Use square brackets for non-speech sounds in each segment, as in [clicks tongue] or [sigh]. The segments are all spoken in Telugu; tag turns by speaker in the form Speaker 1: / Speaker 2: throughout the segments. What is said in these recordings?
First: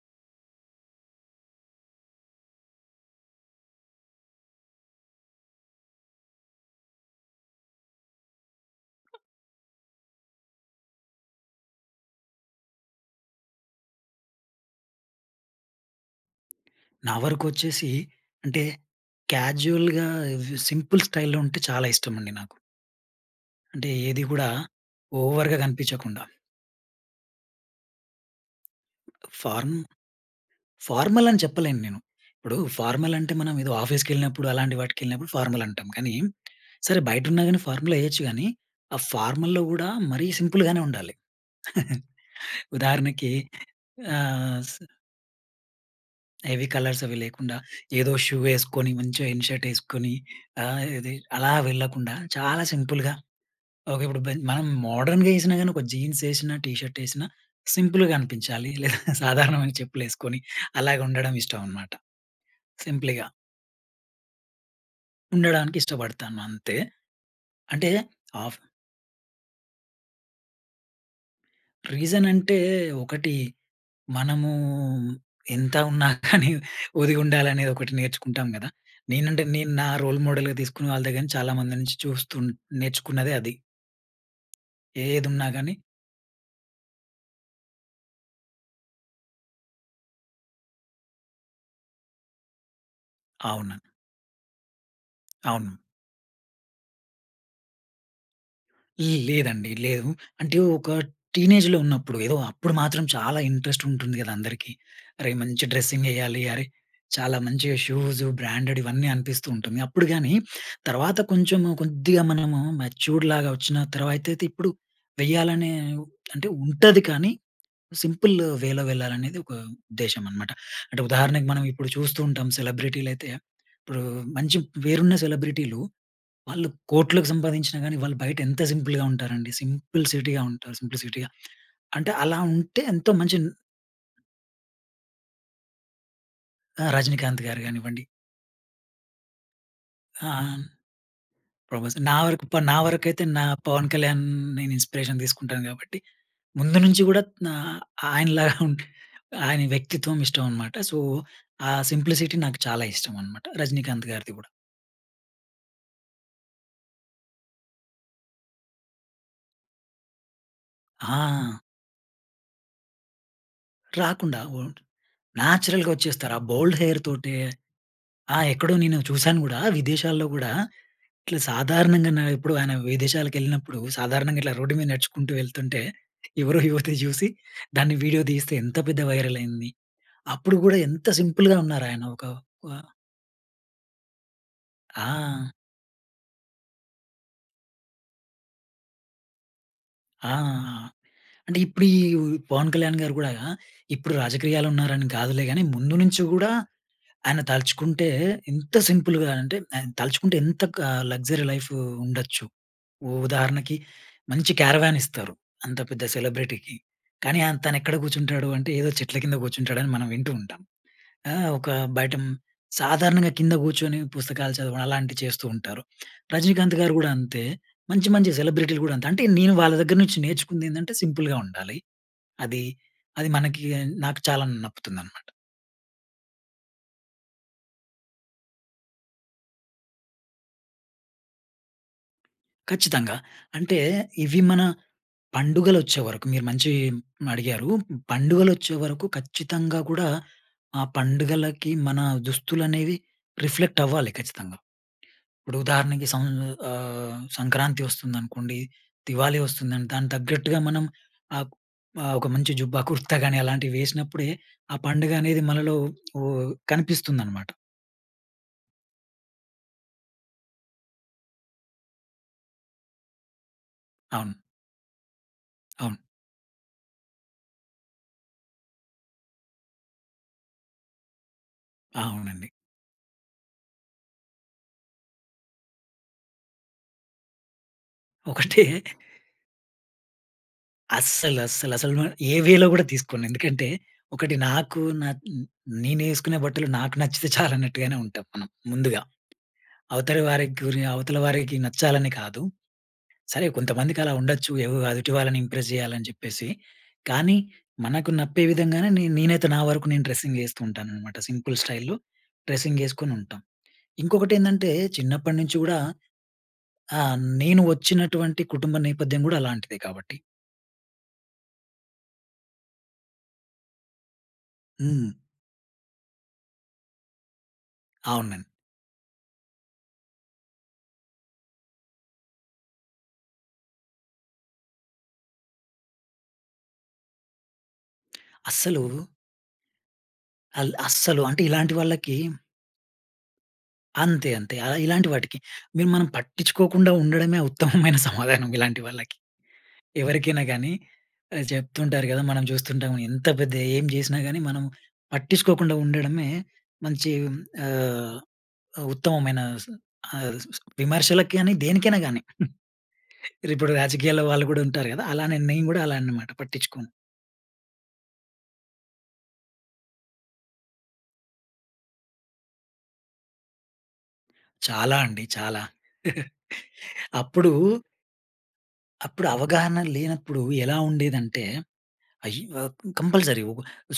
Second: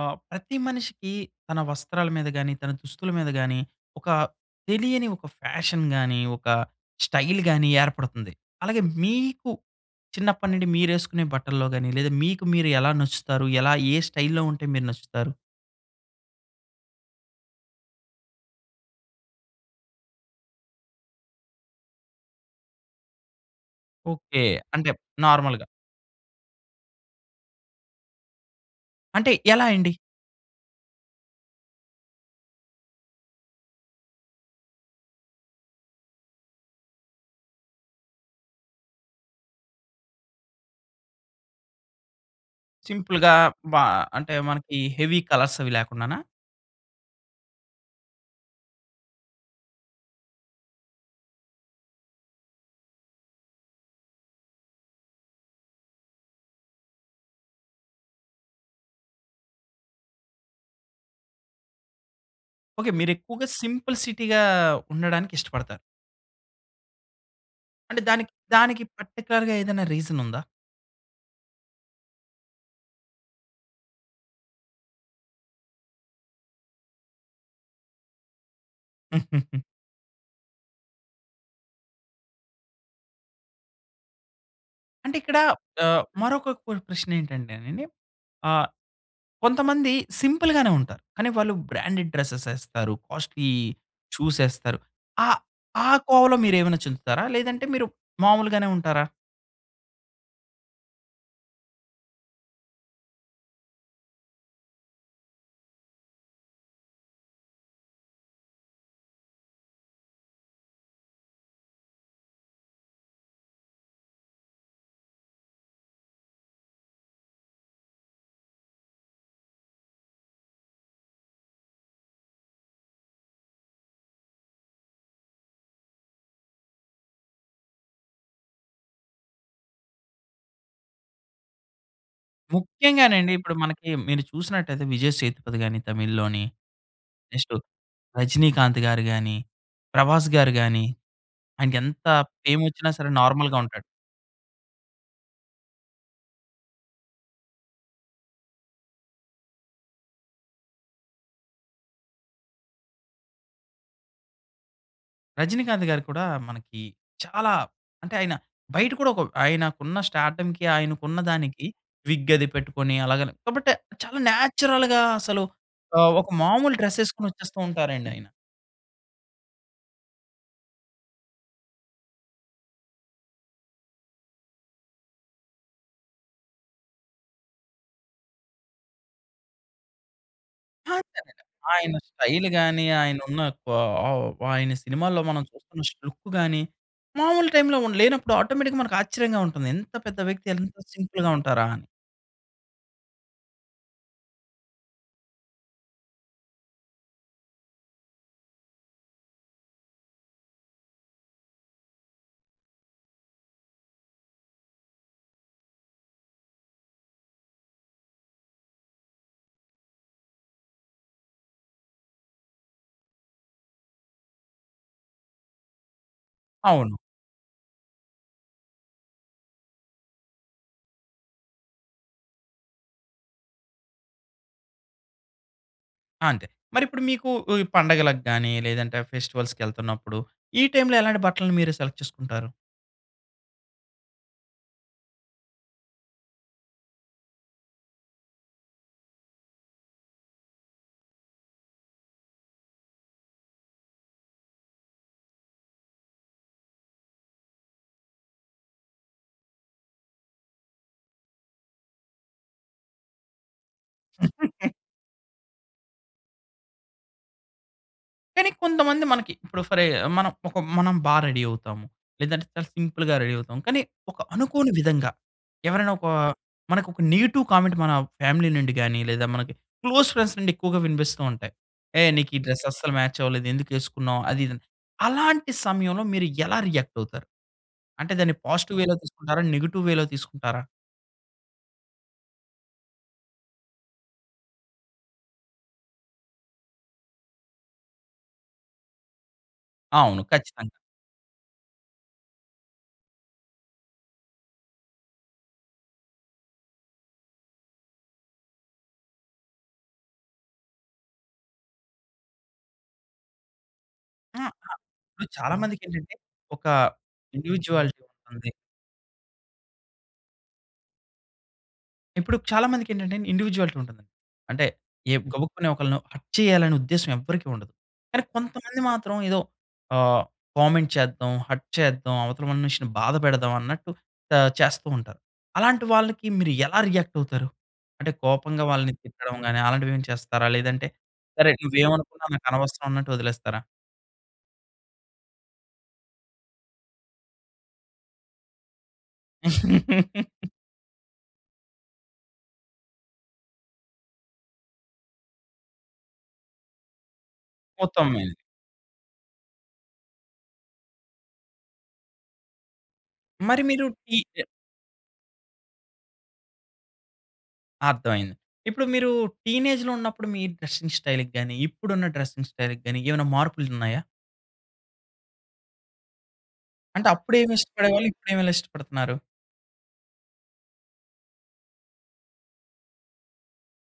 Speaker 1: ఆహ్, ప్రతి మనిషికి తన వస్త్రాల మీద గాని, తన దుస్తుల మీద గానీ, ఒక తెలియని ఒక ఫ్యాషన్ గాని, ఒక స్టైల్ గాని ఏర్పడుతుంది. అలాగే, మీకు చిన్నప్పడి నుండి, మీరేసుకునే బట్టల్లో గాని, లేదా మీకు, మీరు ఎలా నచ్చుతారు? ఎలా ఏ స్టైల్‌లో ఉంటే మీరు నచ్చుతారు?
Speaker 2: నావరకొచ్చేసి, అంటే క్యాజువల్‌గా ఇది సింపుల్ స్టైల్‌లో ఉంటే చాలా ఇష్టమండి నాకు. అంటే, ఏది
Speaker 1: ఓకె.
Speaker 2: కూడా,
Speaker 1: అంటే,
Speaker 2: ఓవర్‌గా
Speaker 1: నార్మల్‌గా.
Speaker 2: గనిపించకుండా.
Speaker 1: అంటే, ఎలా
Speaker 2: ఫార్మ్
Speaker 1: అండి?
Speaker 2: ఫార్మల్ అని చెప్పలేను నేను. ఇప్పుడూ ఫార్మలంటే, మనం ఏదో ఆఫీస్‌కెళ్ళినప్పుడు, అలాంటి వాటికెళ్ళినపుడు ఫార్మలంటం. కానీ, సరే, బయటున్నా గాని, ఫార్ములేయొచ్చు గానీ, ఆ ఫార్మల్‌లో గూడా, మరీ సింపుల్‌గానే ఉండాలి. [chuckles] ఉదాహరణకి.
Speaker 1: సింపుల్‌గా బ అంటే,
Speaker 2: ఆహ్, స్
Speaker 1: మనకీ హెవీ కలర్స్ అవి లేకుండానా?
Speaker 2: హెవీ కలర్సవీ లేకుండా, ఏదో షూ వేసుకొని, మంచిగా ఇన్ షర్ట్ ఏసుకొని, ఆహ్, ఇది అలా వెళ్ళకుండా, చాలా సింపుల్‌గా. ఓకే, ఇప్పుడు బెన్ మనం మోడ్రన్‌గా ఏసినా గాని, ఒక జీన్సేసినా, టీ షర్ట్ ఏసినా సింపుల్‌గా అనిపించాలి. లేదా సాధారణమైన చెప్పులు వేసుకొని, అలాగే ఉండడం ఇష్టం అనమాట,
Speaker 1: ఓకె.
Speaker 2: సింపుల్‌గా.
Speaker 1: మీరెక్కువగా సింపుల్ సిటీగా
Speaker 2: ఉండడానికి
Speaker 1: ఉండడానికిష్టపడతారు.
Speaker 2: ఇష్టపడతాను అంతే. అంటే
Speaker 1: అంటే, దానికి
Speaker 2: ఆఫ్
Speaker 1: దానికి పర్టిక్యులర్‌గా ఏదైనా రీజనుందా?
Speaker 2: రీజనంటే, ఒకటి మనము ఎంత ఉన్నా [chuckles] కానీ, ఒదిగుండాలనేది ఒకటి నేర్చుకుంటాం గదా! నేనంటే,
Speaker 1: [giggles]
Speaker 2: నేను నా రోల్ మోడల్‌గా తీసుకున్న వాళ్ళ దెగ్గర నుంచి, చాలామంది నుంచి చూస్తూ నేర్చుకున్నదే అది.
Speaker 1: అంటే ఇక్కడా,
Speaker 2: ఏదున్నా గాని
Speaker 1: ఆహ్, మరొక క్వ ప్రశ్నేంటంటేనండి, ఆహ్, కొంతమంది సింపుల్‌గానే ఉంటారు. కానీ వాళ్ళు బ్రాండెడ్ డ్రెస్సెస్ యేస్తారు. కాస్ట్‌లి
Speaker 2: అవునా?
Speaker 1: చూసేస్తరు. ఆ,
Speaker 2: అవును.
Speaker 1: ఆ కోవలో మీరేమన్నా చేందుతారా? లేదంటే మీరు మామూలుగానే ఉంటారా?
Speaker 2: ల్ లేదండి, లేదు. అంటే, ఒక టీనేజ్‌లో ఉన్నప్పుడు, ఏదో అప్పుడు మాత్రం చాలా ఇంట్రెస్టుంటుంది గదా అందరికీ. అరేయ్! మంచి డ్రెస్సింగెయ్యాలి, అరే! చాలా మంచిగా షూజు, బ్రాండెడివన్నీ అనిపిస్తూ ఉంటుంది. అప్పుడు గానీ, తర్వాత కొంచెము కొద్దిగా మనము మెచ్యూర్డ్‌లాగా వచ్చిన తర్వా అయితే ఇప్పుడు, వేయాలనే ఉ అంటే ఉంటది కానీ, [swallows] సింపులు వేలో వెళ్లాలనేది ఒక ఉద్దేశమనమాట. అంటే ఉదాహరణకు మనం ఇప్పుడు చూస్తూ ఉంటాం, సెలబ్రిటీలయితే ఇప్పుడూ, మంచి పేరున్న సెలబ్రిటీలు, వాళ్ళు కోట్లకు సంపాదించినా గాని, వాళ్ళు బయటెంత సింపుల్‌గా ఉంటారండి. సింపుల్‌సిటీ‌గా ఉంటారు. సింప్లిసిటీ‌గా [smacks lips] అంటే, అలా ఉంటే ఎంతో
Speaker 1: ముఖ్యంగానండి
Speaker 2: మంచిన్
Speaker 1: ఇప్పుడు మనకి, మీరు చూసినట్టయితే 'విజయ్ సేతుపతి' గాని తమిళ్‌లోని,
Speaker 2: ఆ! 'రజనీకాంత్'
Speaker 1: నెక్స్టు
Speaker 2: గారు గానివ్వండి.
Speaker 1: 'రజినీకాంత్' గారు గాని, 'ప్రభాస్'
Speaker 2: ఆ!
Speaker 1: గారు గాని
Speaker 2: ప్రబాసే,
Speaker 1: ఆయనకెంత
Speaker 2: నా వరకు ప నా
Speaker 1: ఫేమోచ్చినా సరే
Speaker 2: వరకైతే, నా
Speaker 1: నార్మల్‌గా ఉంటాడు.
Speaker 2: 'పవన్ కళ్యాణ్' నేనిన్స్పిరేషన్ తీసుకుంటాను గాబట్టి, ముందు నుంచి గూడా, నా ఆయనలాగా [chuckles] ఉంట్ ఆయన వ్యక్తిత్వం ఇష్టం అనమాట. సో, ఆ సింప్లిసిటీ నాకు చాలా ఇష్టం అనమాట. రజినీకాంత్ గారిది గూడా.
Speaker 1: రజినీకాంత్ గారు కూడా మనకి, చాలా అంటే, ఆయన బయట కూడా ఒక ఆయనకున్న స్టార్డమ్‌కి, ఆయనకున్న
Speaker 2: ఆ!
Speaker 1: దానికి, విగ్ అది పెట్టుకొని, అలాగని కాబట్టి చాలా
Speaker 2: రాకుండా ఉం
Speaker 1: నేచురల్‌గా అసలు
Speaker 2: నేచురల్‌గా
Speaker 1: ఆహ్, ఒక
Speaker 2: వచ్చేస్తారు. ఆ
Speaker 1: మామూలు
Speaker 2: బోల్డ్
Speaker 1: డ్రెస్
Speaker 2: హెయిర్
Speaker 1: ఏసుకొని,
Speaker 2: తోటే.
Speaker 1: వచ్చేస్తూ ఉంటారండి ఆయన.
Speaker 2: ఆ! ఎక్కడో, నేను చూసాను గూడా. విదేశాల్లో గూడా, ఇట్లా సాధారణంగా నా ఎప్పుడు, ఆయన విదేశాలకెళ్ళినప్పుడు సాధారణంగా, ఇట్లా రోడ్డు మీద నడుచుకుంటూ వెళ్తుంటే, ఎవరో యువతి చూసి దాన్ని వీడియో తీస్తే, ఎంత పెద్ద వైరల్ అయింది. అప్పుడు గూడా
Speaker 1: అలా
Speaker 2: ఎంత
Speaker 1: కదండీ.
Speaker 2: సింపుల్‌గా ఉన్నారు.
Speaker 1: ఆయన
Speaker 2: ఆయన ఒక వా
Speaker 1: స్టైల్‌గాని, ఆయన ఉన్న కొ ఆహ్, ఆయన సినిమాల్లో మనం
Speaker 2: ఆ!
Speaker 1: చూస్తున్న లుక్కు గాని, మావులు టైమ్‌లో ఉం లేనప్పుడు ఆటోమేటిక్‌గా, మనకు ఆశ్చర్యంగా ఉంటుంది. ఎంత పెద్ద
Speaker 2: ఆ!
Speaker 1: వ్యక్తి, ఎంత సింపుల్‌గా
Speaker 2: అంటే
Speaker 1: ఉంటారా!
Speaker 2: ఇప్పుడు
Speaker 1: అని.
Speaker 2: ఈ పవన్ కళ్యాణ్ గారు గూడా, ఇప్పుడు రాజక్రీయాలో ఉన్నారని కాదులే, గానీ ముందు నుంచి గూడా ఆయన తలచుకుంటే, ఎంత సింపుల్‌గా అంటే, ఆయన తలచుకుంటే ఎంత క లగ్జరీ లైఫ్ ఉండొచ్చు. ఉ ఉదాహరణకి మంచి కరేవాన్ ఇస్తారు. అంత పెద్ద సెలబ్రిటీకి, కానీ, ఆయన తను ఎక్కడ కూర్చుంటాడు అంటే ఏదో చెట్ల కింద కూర్చుంటాడు. అని మనం వింటూ ఉంటాం. ఆహ్, ఒక బయట సాధారణంగా కింద కూర్చొని పుస్తకాలు చదవడం. అలాంటివి చేస్తూ ఉంటారు. రజినీకాంత్ గారు
Speaker 1: అవును.
Speaker 2: గూడా అంతే. మంచి మంచి సెలబ్రిటీలు గూడా అంతే. అంటే నేను వాళ్ళ దగ్గర నుంచి నేర్చుకుంది. ఏందంటే సింపుల్‌గా ఉండాలి. అది, అది మనకి నాకు చాలా నప్పుతుందన్నమాట.
Speaker 1: ఆ! అంతే. మరి ఇప్పుడు మీకు ఈ పండగలకు గాని, లేదంటే ఫెస్టివల్స్‌కెళ్తున్నప్పుడు, ఈ టైమ్‌లో, ఎలాంటి బట్టల్ని మీరు సెలెక్ట్ చేసుకుంటారు?
Speaker 2: ఖచ్చితంగా. అంటే, ఇవి మన, పండుగలు వచ్చేవరకు మీరు మంచి హ్మ్, అడిగారు. పండుగలు వచ్చేవరకు ఖచ్చితంగా కూడా ఆహ్, పండుగలకి మన దుస్తులనేవి రిఫ్లెక్ట్ అవ్వాలి ఖచ్చితంగా. ఇప్పుడు ఉదాహరణకి సం ఆహ్, సంక్రాంతి వస్తుందనుకోండి, దివాళీ వస్తుంది. దానికి తగ్గట్టుగా మనం, ఆ ఆహ్, ఒక మంచి జుబ్బా, కుర్తా కాని అలాంటివి వేసినప్పుడే,
Speaker 1: [chuckles]
Speaker 2: ఆ పండుగ అనేది మనలో ఓహ్, కనిపిస్తుందనమాట.
Speaker 1: కానీ కొంతమంది మనకి, ఇప్పుడు ఫరె మనం ఒక మనం బా రెడీ అవుతాము. లేదంటే, చాలా సింపుల్‌గా రెడీ అవుతాము. కానీ, ఒక
Speaker 2: అవును.
Speaker 1: అనుకోని విధంగా, ఎవరైనా
Speaker 2: అవును.
Speaker 1: ఒక మనకు ఒక నెగెటివ్ కామెంట్ మన ఫ్యామిలీ నుండి గాని, లేదా మనకి క్లోజ్ ఫ్రెండ్స్ నుండి ఎక్కువగా వినిపిస్తూ ఉంటాయి. ఏ, నీకు ఈ
Speaker 2: అవునండి.
Speaker 1: డ్రెస్ అస్సలు మ్యాచ్ అవ్వలేదు ఎందుకు వేసుకున్నావు? అది, ఇది అని. అలాంటి సమయంలో మీరు ఎలా రియాక్ట్ అవుతారు? అంటే, దాన్ని
Speaker 2: ఒకటే.
Speaker 1: పాజిటివ్
Speaker 2: [chuckles]
Speaker 1: వేలో తీసుకుంటారా? నెగెటివ్ వేలో తీసుకుంటారా?
Speaker 2: అస్సలు అస్సల, అసలు నేను ఏ వేలో కూడా తీసుకోను. ఎందుకంటే, ఒకటి నాకు, నా నేనేసుకునే బట్టలు నాకు నచ్చితే చాలు అన్నట్టుగానే ఉంటాం మనం ముందుగా. అవతల
Speaker 1: అవును
Speaker 2: వారికి
Speaker 1: ఖచ్చితంగా.
Speaker 2: గురి అవతల వారికి నచ్చాలని కాదు. సరే, కొంతమందికి అలా ఉండొచ్చు. ఏవో ఎదుటి వాళ్ళని ఇంప్రెస్ చేయాలని చెప్పేసి. కానీ, మనకు నప్పే విధంగానే, నే నేనైతే నా వరకూ నేను, డ్రెస్సింగ్ వేస్తూ ఉంటాననమాట. సింపుల్ స్టైల్‌లో డ్రెస్సింగేసుకొని ఉంటాం. ఇంకొకటి
Speaker 1: హ్మ్.
Speaker 2: ఏందంటే,
Speaker 1: ఆ! ఇప్పుడు
Speaker 2: చిన్నప్పటి
Speaker 1: చాలా
Speaker 2: నుంచి కూడా,
Speaker 1: మందికి ఏంటంటే, ఒక
Speaker 2: ఆహ్, నేను
Speaker 1: ఇండివిజువాలిటీ
Speaker 2: వచ్చినటువంటి
Speaker 1: ఉంది.
Speaker 2: కుటుంబ నేపథ్యం కూడా అలాంటిదే కాబట్టి.
Speaker 1: ఇప్పుడు చాలా మందికి ఏంటంటే ఇండివిడ్యువాలిటీ ఉంటది. అంటే
Speaker 2: హ్మ్.
Speaker 1: ఏ గబుక్కుని ఒకళ్ళని హర్ట్ చేయాలనే ఉద్దేశ్యం ఎవ్వరికీ ఉండదు. కానీ
Speaker 2: అవునండి.
Speaker 1: కొంతమంది మాత్రం, ఏదో ఆహ్, కామెంట్ చేద్దాం, హర్ట్ చేద్దాం, అవతల మనిషిని బాధ పెడదాం. అన్నట్టు ఆహ్, చేస్తూ ఉంటారు. అలాంటి వాళ్ళకి మీరు ఎలా రియాక్ట్ అవుతారు? అంటే
Speaker 2: [clicks tongue]
Speaker 1: కోపంగా
Speaker 2: అస్సలు
Speaker 1: వాళ్ళని తిట్టడం గాని అలాంటివి ఏమైనా చేస్తారా?
Speaker 2: అల్
Speaker 1: లేదంటే
Speaker 2: అస్సలు అంటే,
Speaker 1: సరే
Speaker 2: ఇలాంటి వాళ్ళకి
Speaker 1: నువ్వేమనుకున్నా నాకనవసరం ఉన్నట్టు వదిలేస్తారా?
Speaker 2: అంతే, అంతే. ఆహ్, ఇలాంటి వాటికి మేం మనం పట్టిచుకోకుండా ఉండడమే ఉత్తమమైన [chuckles] సమాధానం. ఇలాంటి వాళ్ళకి. ఎవరికైనా
Speaker 1: [laughs]
Speaker 2: గానీ ఆహ్, చెప్తుంటారు కదా! మనం చూస్తుంటాం ఎంత పెద్ద, ఏం చేసినా గానీ మనం పట్టిచుకోకుండా ఉండడమే మంచి ఆహ్,
Speaker 1: ఉత్తమమైన.
Speaker 2: ఉ ఉత్తమమైన స్ ఆహ్, స్ విమర్శలకి గానీ, దేనికైనా గానీ, [giggles] ఇ
Speaker 1: మరి
Speaker 2: ఇప్పుడు
Speaker 1: మీరు
Speaker 2: రాజకీయాల్లో
Speaker 1: టిట్
Speaker 2: వాళ్ళు కూడా ఉంటారు కదా! అలా నేను గూడా అలా అన్నమాట పట్టించుకోను.
Speaker 1: అర్థం అయింది. ఇప్పుడు మీరు టీనేజ్‌లో ఉన్నప్పుడు మీ డ్రెసింగ్ స్టైల్‌కి గాని, ఇప్పుడు ఉన్న డ్రెసింగ్ స్టైల్‌కి గాని, ఏమైనా మార్పులు ఉన్నాయా?
Speaker 2: చాలా అండి. చాలా. [chuckles]
Speaker 1: అంటే,
Speaker 2: అప్పుడూ...
Speaker 1: అప్పుడేమి ఇష్టపడేవాళ్ళు? ఇప్పుడేమి ఇష్టపడుతున్నారు?
Speaker 2: అప్పుడు అవగాహన లేనప్పడు, ఎలా ఉండేదంటే అయ్యో కంపల్సరీ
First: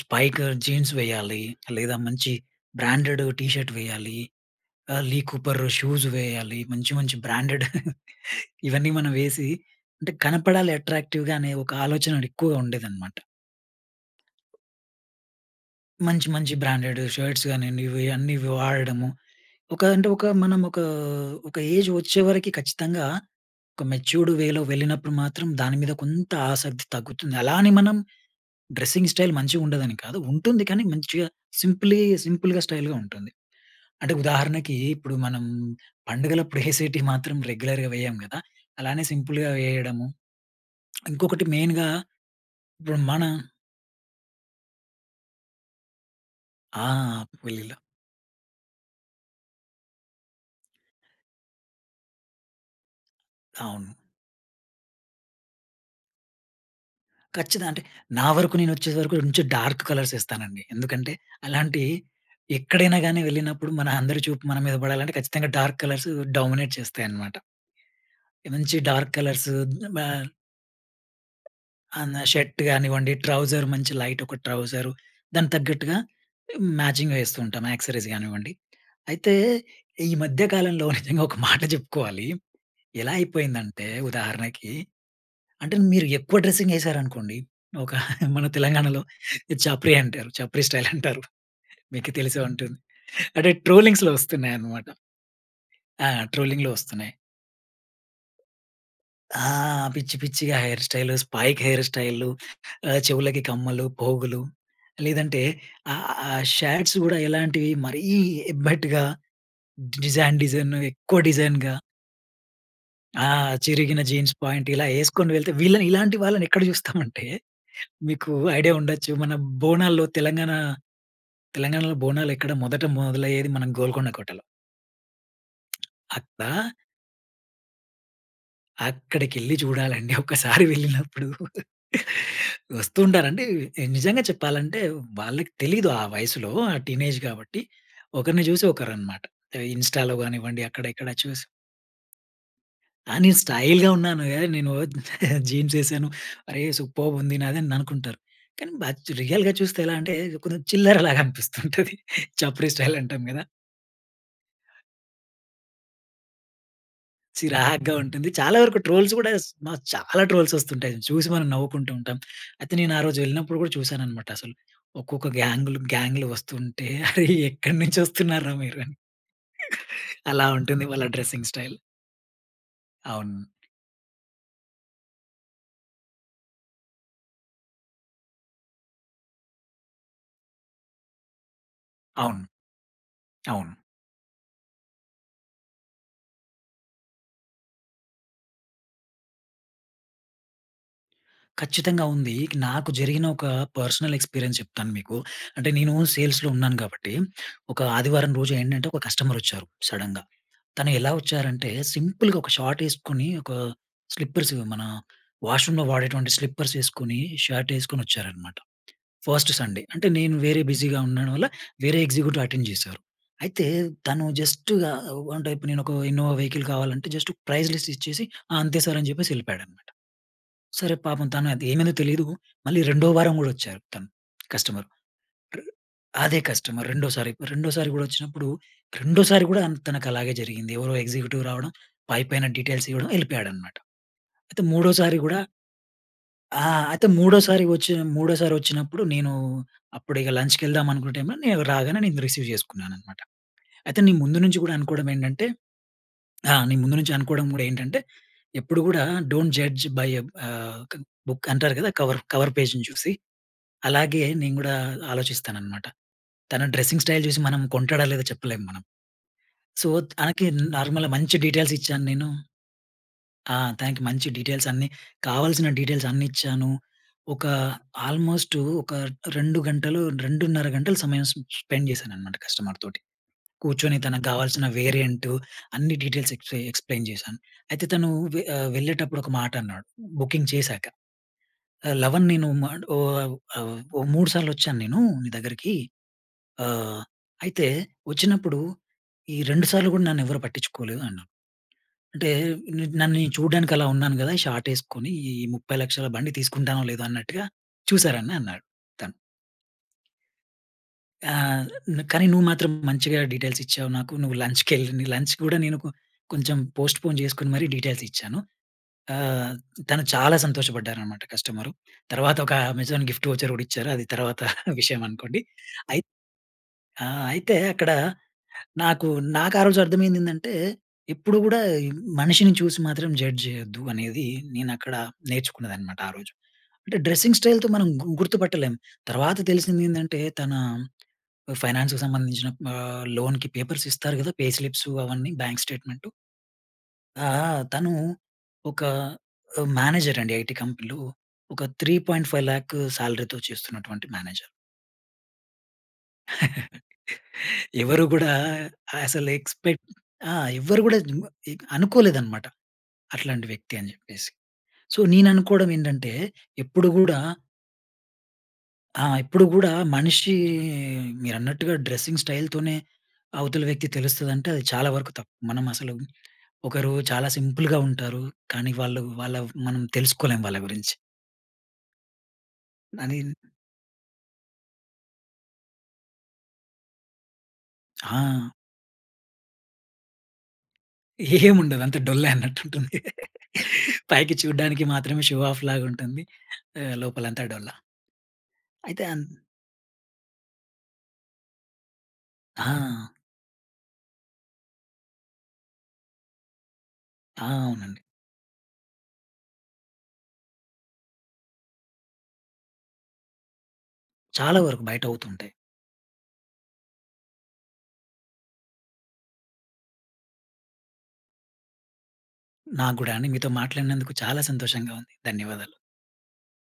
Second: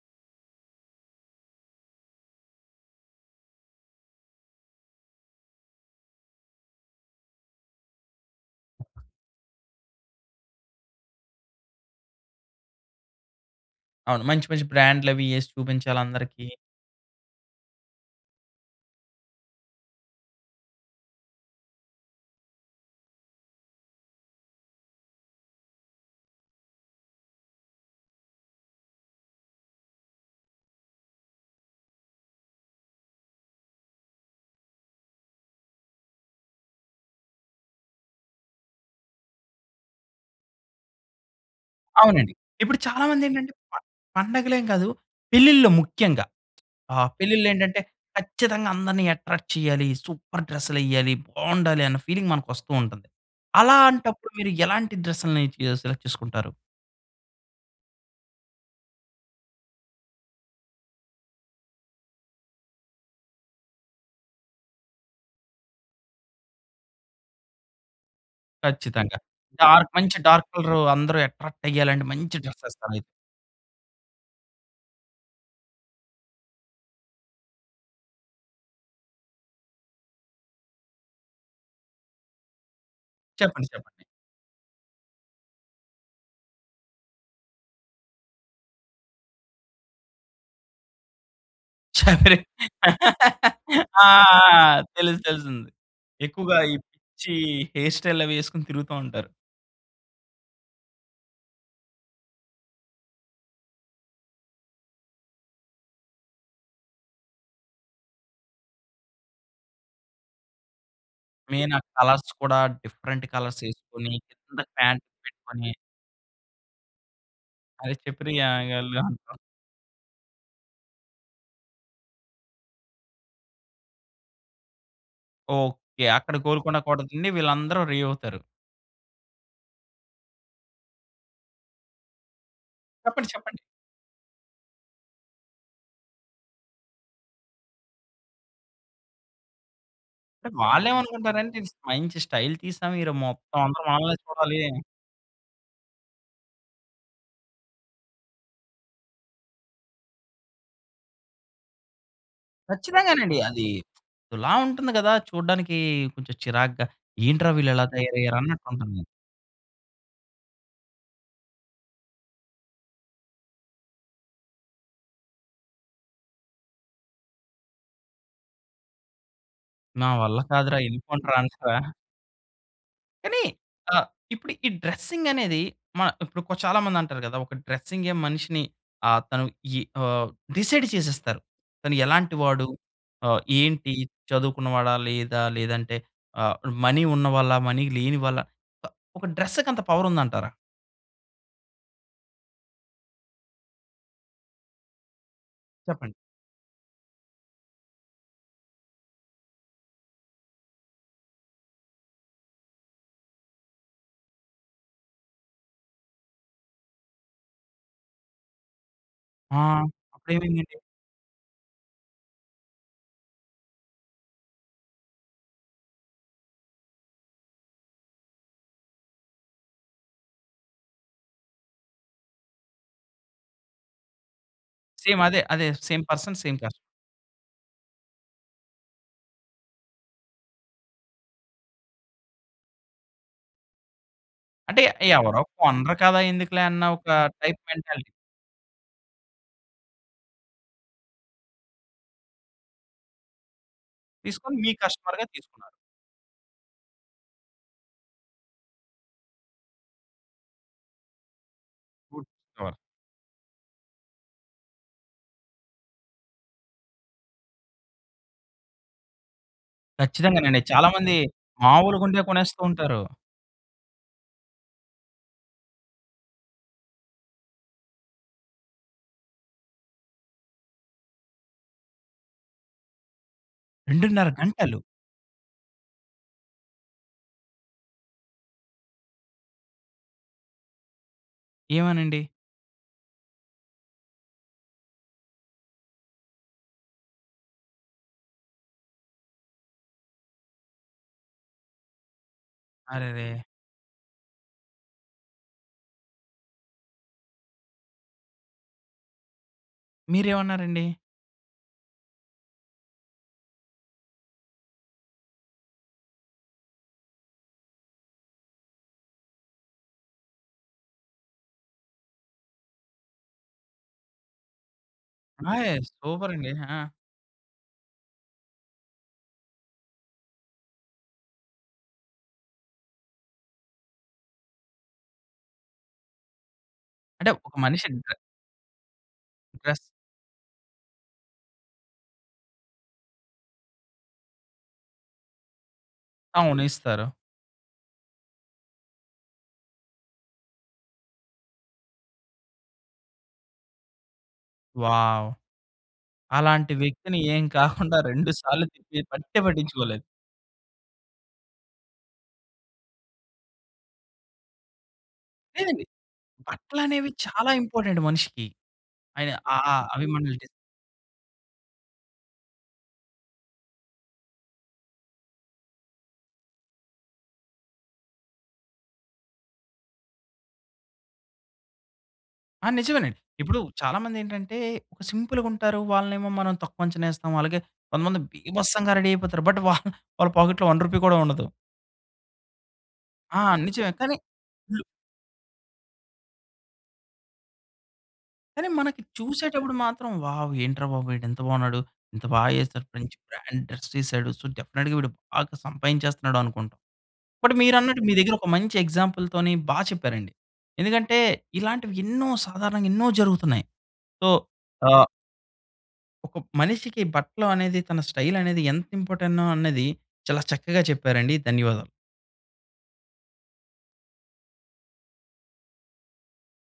Speaker 2: స్పైక్ జీన్స్ వేయాలి. లేదా మంచి బ్రాండెడ్ టీ షర్ట్ వేయాలి. ఆహ్, లీ కూపర్ షూస్ వేయాలి. మంచి, మంచి బ్రాండెడ్ [chuckles] ఇవన్నీ మనం వేసి, అంటే కనపడాలి అట్రాక్టివ్‌గా అనే ఒక ఆలోచన ఎక్కువగా ఉండేదనమాట.
Speaker 1: అవును. మంచి, మంచి బ్రాండ్‌‌లు అవి ఏసి చూపించాలి
Speaker 2: మంచి,
Speaker 1: అందరికి.
Speaker 2: మంచి బ్రాండెడ్ షర్ట్స్ గానియండి, ఇవి అన్నీ వాడడము. ఒక అంటే, ఒక మనం ఒక, ఒక ఏజ్ వచ్చేవరకి ఖచ్చితంగా ఒక మెచ్యూర్డ్ వేలో వెళ్ళినప్పుడు మాత్రం, దాని మీద కొంత ఆసక్తి తగ్గుతుంది. అలా అని మనం డ్రెస్సింగ్ స్టైల్ మంచిగుండదని కాదు. ఉంటుంది కానీ మంచిగా సింప్లీ సింపుల్‌గా, స్టైల్‌గా ఉంటుంది. అంటే ఉదాహరణకి ఇప్పుడు మనం పండుగలపుడు [giggles] ఏసెటివి మాత్రం రెగ్యులర్‌గా వేయము కదా! అలానే సింపుల్‌గా వేయడము. ఇంకొకటి మెయిన్‌గా,
Speaker 1: అవునండి. ఇప్పుడు చాలా
Speaker 2: మన
Speaker 1: మందేంటంటే ప పండగలేం కాదు. పెళ్ళిల్లో ముఖ్యంగా.
Speaker 2: ఆ!
Speaker 1: ఆహ్, పెళ్ళిళ్ళు
Speaker 2: పెళ్లిలో.
Speaker 1: ఏంటంటే ఖచ్చితంగా అందరిని ఎట్రాక్ట్ చెయ్యాలి. సూపర్ డ్రెస్సులెయ్యాలి, బావుండాలి అన్న ఫీలింగ్ మనకు వస్తూ ఉంటది.
Speaker 2: అవును.
Speaker 1: అలాంటప్పుడు మీరు ఎలాంటి డ్రెస్‌లని మీరు సెలెక్ట్ చేసుకుంటారు?
Speaker 2: ఖచ్చిద అంటే, నా వరకు నేను వచ్చే సరకు మంచి డార్క్ కలర్స్ ఏస్తానండి. ఎందుకంటే, అలాంటి ఎక్కడైనాగాని వెళ్ళినప్పుడు, మన అందరి చూపు మన మీద పడాలంటే, ఖచ్చితంగా డార్క్ కలర్స్ డామినేట్ చేస్తాయి అన్నమాట. మంచి డార్క్
Speaker 1: ఖచ్చితంగా.
Speaker 2: కలర్స్.
Speaker 1: డార్క్
Speaker 2: మా
Speaker 1: మంచి డార్క్ కలర్ అందరూ అట్రాక్ట్
Speaker 2: ఆ!
Speaker 1: అయ్యాలంటే,
Speaker 2: నా
Speaker 1: మంచి
Speaker 2: షర్ట్
Speaker 1: డ్రెస్ ఏస్తారైతే.
Speaker 2: గానివ్వండి. ట్రౌజర్ మంచి లైట్ ఒక ట్రౌజర్. దానికి తగ్గట్టుగా మ్యాచింగ్ ఏస్తూ ఉంటాం, యాక్సరీస్ గానివ్వండి. అయితే, ఈ మధ్య కాలంలో నిజంగా ఒక మాట జెప్పుకోవాలి. ఎలా
Speaker 1: చెప్పండి.
Speaker 2: అయిపోయిందంటే,
Speaker 1: చెప్పండి.
Speaker 2: ఉదాహరణకి అంటే, మీరు ఎక్కువ డ్రెస్సింగ్ ఏసారనుకోండి. ఒక మన తెలంగాణలో, ఇది చాప్రి అంటారు. చాప్రీ స్టైల్ అంటారు. మీకు తెలిసే ఉంటుంది. అంటే
Speaker 1: [laughs] ఆ! ఆ!
Speaker 2: ట్రోలింగ్స్‌లో వస్తున్నాయన్నమాట.
Speaker 1: తెలుసు, తెలుసింది.
Speaker 2: ఆ!
Speaker 1: ఎక్కువగా
Speaker 2: ట్రోలింగ్‌లో
Speaker 1: ఈ
Speaker 2: వస్తున్నాయి.
Speaker 1: పిచ్చి హెయిర్ స్టైల్ అవి ఏసుకొని తిరుగుతా ఉంటారు.
Speaker 2: ఆ! పిచ్చి, పిచ్చిగా hair style, spike hair style, చెవులకి కమ్మలు, పోగులు లేదంటే ఆ! షాట్స్ గూడా ఎలాంటివి మరీ ఎబ్బేటుగా, డిజన్ డిజైన్ ఎక్కువ
Speaker 1: మెయిన్
Speaker 2: డిజైన్‌గా.
Speaker 1: ఆ కలర్స్ కూడా, డిఫరెంట్
Speaker 2: ఆ
Speaker 1: కలర్స్
Speaker 2: చిరిగిన
Speaker 1: ఏసుకొని,
Speaker 2: జీన్స్
Speaker 1: కింద
Speaker 2: పాంట్. ఇలా
Speaker 1: ప్యాంట్
Speaker 2: ఏసుకొని వెళ్తే,
Speaker 1: పెట్టుకొని
Speaker 2: వీళ్ళని ఇలాంటి వాళ్ళని ఎక్కడ [giggles] జూస్తామంటే,
Speaker 1: అదే
Speaker 2: మీకు
Speaker 1: చాప్రి
Speaker 2: ఐడియా
Speaker 1: గాళ్ళ
Speaker 2: ఉండొచ్చు. మన
Speaker 1: అంటాం.
Speaker 2: బోనాల్లో తెలంగాణ, తెలంగాణాలో బోనాలు ఎక్కడ మొదట మొదలయ్యేది మన గోల్కొండ కోటలో.
Speaker 1: ఓకే. అక్కడ
Speaker 2: అదా!
Speaker 1: గోల్కొండ కోట నుండీ వీళ్ళందరూ రీ అవుతారు.
Speaker 2: అక్కడికెళ్లి చూడాలండి. ఒక్కసారి వెళ్ళినప్పుడు,
Speaker 1: చెప్పండి,
Speaker 2: వస్తూంటారండి.
Speaker 1: చెప్పండి.
Speaker 2: ఎ నిజంగా చెప్పాలంటే, వాళ్ళకి తెలీదు ఆ వయసులో, ఆ టీనేజ్ గాబట్టి. ఒకర్ని జూసి ఒకరనమాట. ఎవ ఇన్‌స్టాలో
Speaker 1: అంటే
Speaker 2: గానివ్వండి, అక్కడ, ఇక్కడ చూసి
Speaker 1: వాళ్ళేవనుకుంటారంటే, ఇది మంచి స్టైల్ తీసాం.
Speaker 2: ఆ!
Speaker 1: ఈరో
Speaker 2: నేను
Speaker 1: మొత్తం అందరు
Speaker 2: స్టైల్‌గా
Speaker 1: మనల్నే
Speaker 2: ఉన్నాను. ఏహ్!
Speaker 1: చూడాలీ
Speaker 2: నేను ఓ [chuckles] జీన్సేసేను. అరే! సూపర్బ్ ఉంది నాది అననుకుంటారు. కాని, బట్ రియల్‌గా చూస్తే, ఎలా అంటే, కొంచెం చిల్లర లాగా అనిపిస్తుంటది. చప్రి స్టైల్ అంటాం
Speaker 1: ఖచ్చితంగానండి.
Speaker 2: గదా!
Speaker 1: అది, అదోలా ఉంటుంది కదా! చూడ్డానికి కొంచెం చిరాగ్గా. ఏంట్రా! వీళ్ళిలా
Speaker 2: చిరాగ్గా ఉంటుంది. చాలా వరకు
Speaker 1: తయారయ్యారన్నట్టుంటుంది.
Speaker 2: ట్రోల్స్ గూడా స్ మ చాలా ట్రోల్సొస్తుంటాయి. చూసి మనం నవ్వుకుంటూ ఉంటం. అయితే, నేను ఆ రోజు వెళ్ళినప్పుడు కూడా, చూసానన్నమాట అసలు. ఒక్కొక్క గాంగ్‌లు, గాం‌గ్‌లు వస్తుంటే ఎక్కడి నుంచి వస్తున్నారు రా మీరు? అని.
Speaker 1: నా వల్ల
Speaker 2: అలా
Speaker 1: కాదురా!
Speaker 2: ఉంటుంది వాళ్ళ
Speaker 1: ఎళ్లిపోండి రా!
Speaker 2: Dressing style.
Speaker 1: అనేశావా? కానీ,
Speaker 2: అవునండి.
Speaker 1: ఆహ్, ఇప్పుడు ఈ డ్రెసింగనేది, మ ఇప్పుడు చాలా కొ చాలా మంది అంటరు కదా! ఒక డ్రెసింగే మనిషిని ఆహ్, తను ఈ ఆహ్, డిసైడ్ చేసేస్తరు. తను ఎలాంటి
Speaker 2: అవును.
Speaker 1: వాడు? ఆహ్,
Speaker 2: అవును.
Speaker 1: ఏంటి? చదువుకున్నవాడా, లేదా? లేదంటే ఆహ్, మనీ ఉన్నవాళ్ళా, మనీ లేని వాళ్ళా ప ఒక డ్రెస్సకంత పవరుందంటారా?
Speaker 2: ఖచ్చితంగా ఉంది. నాకు జరిగిన ఒక పర్సనల్ ఎక్స్పీరియన్స్ చెప్తాను మీకు. అంటే నీను
Speaker 1: చెప్పండి.
Speaker 2: సేల్స్‌లో ఉన్నాను గాబట్టి, ఒక ఆదివారం రోజు ఏంటంటే, ఒక కస్టమరొచ్చారు సడెన్‌గా. తను ఎలా వచ్చారంటే, సింపుల్‌గా ఒక షార్ట్ ఏసుకుని ఒక స్లిప్పర్స్ ఇవి మన, వాష్ రూమ్‌లో వాడేటువంటి స్లిప్పర్స్ ఏసుకుని, షర్ట్ ఏసుకునొచ్చారనమాట. ఫస్ట్
Speaker 1: ఆ!
Speaker 2: సండే. అంటే నేను వేరే
Speaker 1: అప్పుడేమైందండి?
Speaker 2: బిజీగా ఉండడం వల్ల, వేరే ఎగ్జిక్యూటివ్ అటెండ్ జేశారు. అయితే, తను జస్ట్‌గా ఓహ్, అంటే, ఇప్పుడు నేనొక ఇన్నోవా వెహికల్ కావాలంటే, జస్ట్ ప్రైస్ లిస్ట్ ఇచ్చేసి, "ఆ! అంతే సార్" అని జెప్పేసి ఎళిపోయాడనమాట. సరే, పాపం తనది ఏమైందో తెలీదు. మళ్ళీ రెండో వారం గూడా వచ్చారు తను. కస్టమరు.
Speaker 1: సేమ్ అదే, అదే. సేమ్ పర్సన్,
Speaker 2: అదే
Speaker 1: సేమ్ కార్.
Speaker 2: కస్టమర్ రెండోసారి. రెండోసారి గూడా వచ్చినప్పుడు, రెండోసారి కూడా అంత తనకలాగే జరిగింది. ఎవరో ఎగ్జిక్యూటివ్ రావడం, పైపైన డీటెయిల్స్ ఇవ్వడం, ఎళిపోయాడనమాట. అయితే
Speaker 1: అంటే,
Speaker 2: మూడోసారి గూడా
Speaker 1: ఎవరు కొనరు కదా!
Speaker 2: ఆ!
Speaker 1: ఎందుకులే, అన్న,
Speaker 2: అయితే
Speaker 1: ఒక టైప్
Speaker 2: మూడోసారి వచ్చి
Speaker 1: మెంటాలిటి.
Speaker 2: మూడోసారి వచ్చినప్పుడు నేను, అప్పుడిక లంచ్‌కెళ్దాం అనుకున టైమ్‌లో, నేను రాగానే నేను రిసీవ్ జేసుకున్నాననమాట. అయితే, నీ ముందు
Speaker 1: తీసుకొని,
Speaker 2: నుంచి
Speaker 1: మీ
Speaker 2: గూడా
Speaker 1: కస్టమర్‌గా
Speaker 2: అనుకోడమేంటంటే
Speaker 1: తీసుకున్నారు.
Speaker 2: ఆ! నీ ముందు నుంచి అనుకోడం గూడా ఏంటంటే, ఎప్పుడు గూడా, డోంట్ జడ్జ్ బై ఎ ఆహ్, క్ బుక్ అంటారు కదా! Cover
Speaker 1: good
Speaker 2: cover
Speaker 1: cover.
Speaker 2: పేజ్‌ని చూసి. అలాగే నేను గూడా ఆలోచిస్తాననమాట. తన డ్రెసింగ్ స్టైల్ జూసి, మనం కొంటాడో లేదో చెప్పలేం మనం. సో, తనకి
Speaker 1: ఖచ్చితంగానండి.
Speaker 2: న్
Speaker 1: చాలా
Speaker 2: నార్మల్‌‌గా
Speaker 1: మంది,
Speaker 2: మంచి డీటెయిల్స్ ఇచ్చాను
Speaker 1: మామూలుగుండే
Speaker 2: నేను.
Speaker 1: కొనేస్తూ ఉంటారు.
Speaker 2: ఆ! తనకి మంచి డీటెయిల్స్ అన్నీ, కావాల్సిన డీటెయిల్స్ అన్నిచ్చాను. ఒక ఆల్మోస్టు, ఒక, 2 గంటలు, 2:30 గంటలు సమయం స్ స్పెండ్ జేశాననమాట కస్టమర్ తోటి. కూర్చొని తన
Speaker 1: 2:30
Speaker 2: గావాల్సిన
Speaker 1: గంటలు.
Speaker 2: వేరియంటు, అన్ని డీటెయిల్స్ ఎక్స్‌పే ఎక్స్‌ప్లేన్ జేశాను. అయితే తను వె ఆహ్, వెళ్ళేటప్పుడొక మాటన్నాడు బుకింగ్ చేశాక.
Speaker 1: ఏమనండి?
Speaker 2: "లవన్ నేను మాట్ ఓవ్ అవ్ ఓ మూడు సార్లొచ్చాను నేను, నీ దగ్గరికి. ఆహ్, అయితే, వచ్చినప్పుడు, ఈ రెండు సార్లు గూడ నన్నెవరు పట్టిచ్చుకోలేదు అన్నాడు. అంటే, న్ నన్ని
Speaker 1: అరెరే!
Speaker 2: చూడడానికలా ఉన్నాను గదా! ఈ షార్ట్ ఏసుకొని, ఈ, 30,00,000ల బండి తీసుకుంటానో లేదో అన్నట్టుగా చూసారని" అన్నాడు తను.
Speaker 1: మీరేమన్నారండి?
Speaker 2: "ఆహ్, కానీ నువ్వు మాత్రం మంచిగా డీటెయిల్స్ ఇచ్చావు నాకు. నువ్వు లంచ్‌కెళ్ నీ లంచ్ గూడా" నేను కొ కొంచెం పోస్ట్పోన్ జేసుకొని మరీ డీటెయిల్స్ ఇచ్చాను. ఆహ్, తను చాలా సంతోషపడ్డారనమాట కస్టమరు. తర్వాతొక, అమెజాన్ గిఫ్ట్ వోచర్ కూడిచ్చారు, అది తర్వాత విషయం అనుకోండి.
Speaker 1: హేయ్!
Speaker 2: అయిత్
Speaker 1: సూపరండి. హా!
Speaker 2: ఆ! అయితే అక్కడ, నాకు నాకారోజు అర్థమైందేందంటే, ఎప్పుడు కూడా, మనిషిని చూసి మాత్రం జడ్జ్ జేయద్దు అనేది, నేనక్కడ నేర్చుకున్నదనమాట ఆ రోజు. అంటే
Speaker 1: అంటే
Speaker 2: డ్రెస్సింగ్
Speaker 1: ఒక
Speaker 2: స్టైల్‌తో మనం గు
Speaker 1: మనిషంటే
Speaker 2: గుర్తుపట్టలేం. తర్వాత
Speaker 1: ఇంట్రెస్ట్.
Speaker 2: తెలిసిందేందంటే, తన ఫైనాన్స్‌కి సంబంధించిన ఆహ్, లోన్‍కి పేపర్స్ ఇస్తారు గదా! పే స్లిప్స్ అవన్నీ బ్యాంక్ స్టేట్మెంటు.
Speaker 1: అవును. ఇస్తారు.
Speaker 2: ఆ! ఆ! తను, ఒక ఆహ్, మేనేజర్ అండి. ఐటీ కంపెనీలో. ఒక 3.5 లాఖ్ శాలరీతో చేస్తున్నటువంటి మేనేజర్.
Speaker 1: వావ్! అలాంటి
Speaker 2: [chuckles]
Speaker 1: వ్యక్తిని ఏం కాకుండా
Speaker 2: ఎవరు
Speaker 1: [chuckles] రెండు
Speaker 2: గూడా
Speaker 1: సార్లు తిప్పి,
Speaker 2: అసలు
Speaker 1: పట్టే
Speaker 2: ఎక్స్పెక్ట్
Speaker 1: పట్టించుకోలేదు.
Speaker 2: ఆ! ఎవ్వరు గూడా జు ఇ అనుకోలేదనమాట. అట్లాంటి వ్యక్తి అని జెప్పేసి. సో, నీననుకోడం
Speaker 1: లేదండి.
Speaker 2: ఏంటంటే ఎప్పుడు
Speaker 1: బట్లనేవి
Speaker 2: గూడా
Speaker 1: చాలా ఇంపార్టెంట్ మనిషికి.
Speaker 2: ఆ!
Speaker 1: అయ
Speaker 2: ఎప్పుడు
Speaker 1: అ
Speaker 2: గూడా
Speaker 1: అ
Speaker 2: మనిషి
Speaker 1: అభిమన్యులకి.
Speaker 2: మీరన్నట్టుగా డ్రెసింగ్ స్టైల్ తోనే, అవతల వ్యక్తి తెలుస్తదంటే, అది చాలా వరకు తప్పు. మనమసలు ఒకరు చాలా సింపుల్‌గా ఉంటారు. కానీ, వాళ్ళు వాళ్ళ మనం తెలుసుకోలేం వాళ్ళ గురించి.
Speaker 1: ఆ! నిజమేనండి.
Speaker 2: కానీన్
Speaker 1: ఇప్పుడు చాలా మందేంటంటే, ఒక సింపుల్‌గుంటారు. వాళ్ళనేమో మనం తక్కువంచనేస్తాం. అలాగే, కొంతమంది
Speaker 2: ఆ!
Speaker 1: బీభత్సంగా రెడీ అయిపోతారు. బట్, [chuckles] వాల్ వాళ్ళ పోకెట్‌లో రూ. 1 కూడా ఉండదు.
Speaker 2: ఏం ఉండదంతె డొల్లే అన్నట్టుంటుంది.
Speaker 1: ఆ! నిజమే. కాని,
Speaker 2: పైకి
Speaker 1: లో
Speaker 2: చూడ్డానికి మాత్రమే షో ఆఫ్ లాగుంటుంది. ఆహ్, లోపలంతా డొల్ల.
Speaker 1: కానీ, మనకి
Speaker 2: అయితే అన్
Speaker 1: చూసేటప్పుడు మాత్రం, వావ్! ఏంట్రా బాబు వీడింత బావున్నాడు. ఇంత బా ఏసాడు.
Speaker 2: ఆ!
Speaker 1: మంచి బ్రాండ్ డ్రస్ ఏసాడు. సో, డెఫెనెట్‌గా వీడు బాగా సంపాదించేస్తనాడనుకుంటాం. బట్,
Speaker 2: అవునండి.
Speaker 1: మీరన్నట్టు మీ దగ్గర ఒక మంచి ఎగ్జాంపుల్ తోని బా చెప్పారండి. ఎందుకంటే, ఇలాంటివి ఎన్నో సాధారణంగా ఎన్నో జరుగుతున్నాయి. సో,
Speaker 2: చాలా వరకు
Speaker 1: ఆ
Speaker 2: బయటవుతుంటాయి.
Speaker 1: ఒక మనిషికి బట్టలు అనేది, తన స్టైల్ అనేది, ఎంత ఇంపోర్టెన్నో అన్నది, చాలా చక్కగా చెప్పేరండి. ధన్యవాదాలు.
Speaker 2: నాకు గూడా అండి. మీతో మాట్లాడినందుకు చాలా సంతోషంగా ఉంది. ధన్యవాదాలు.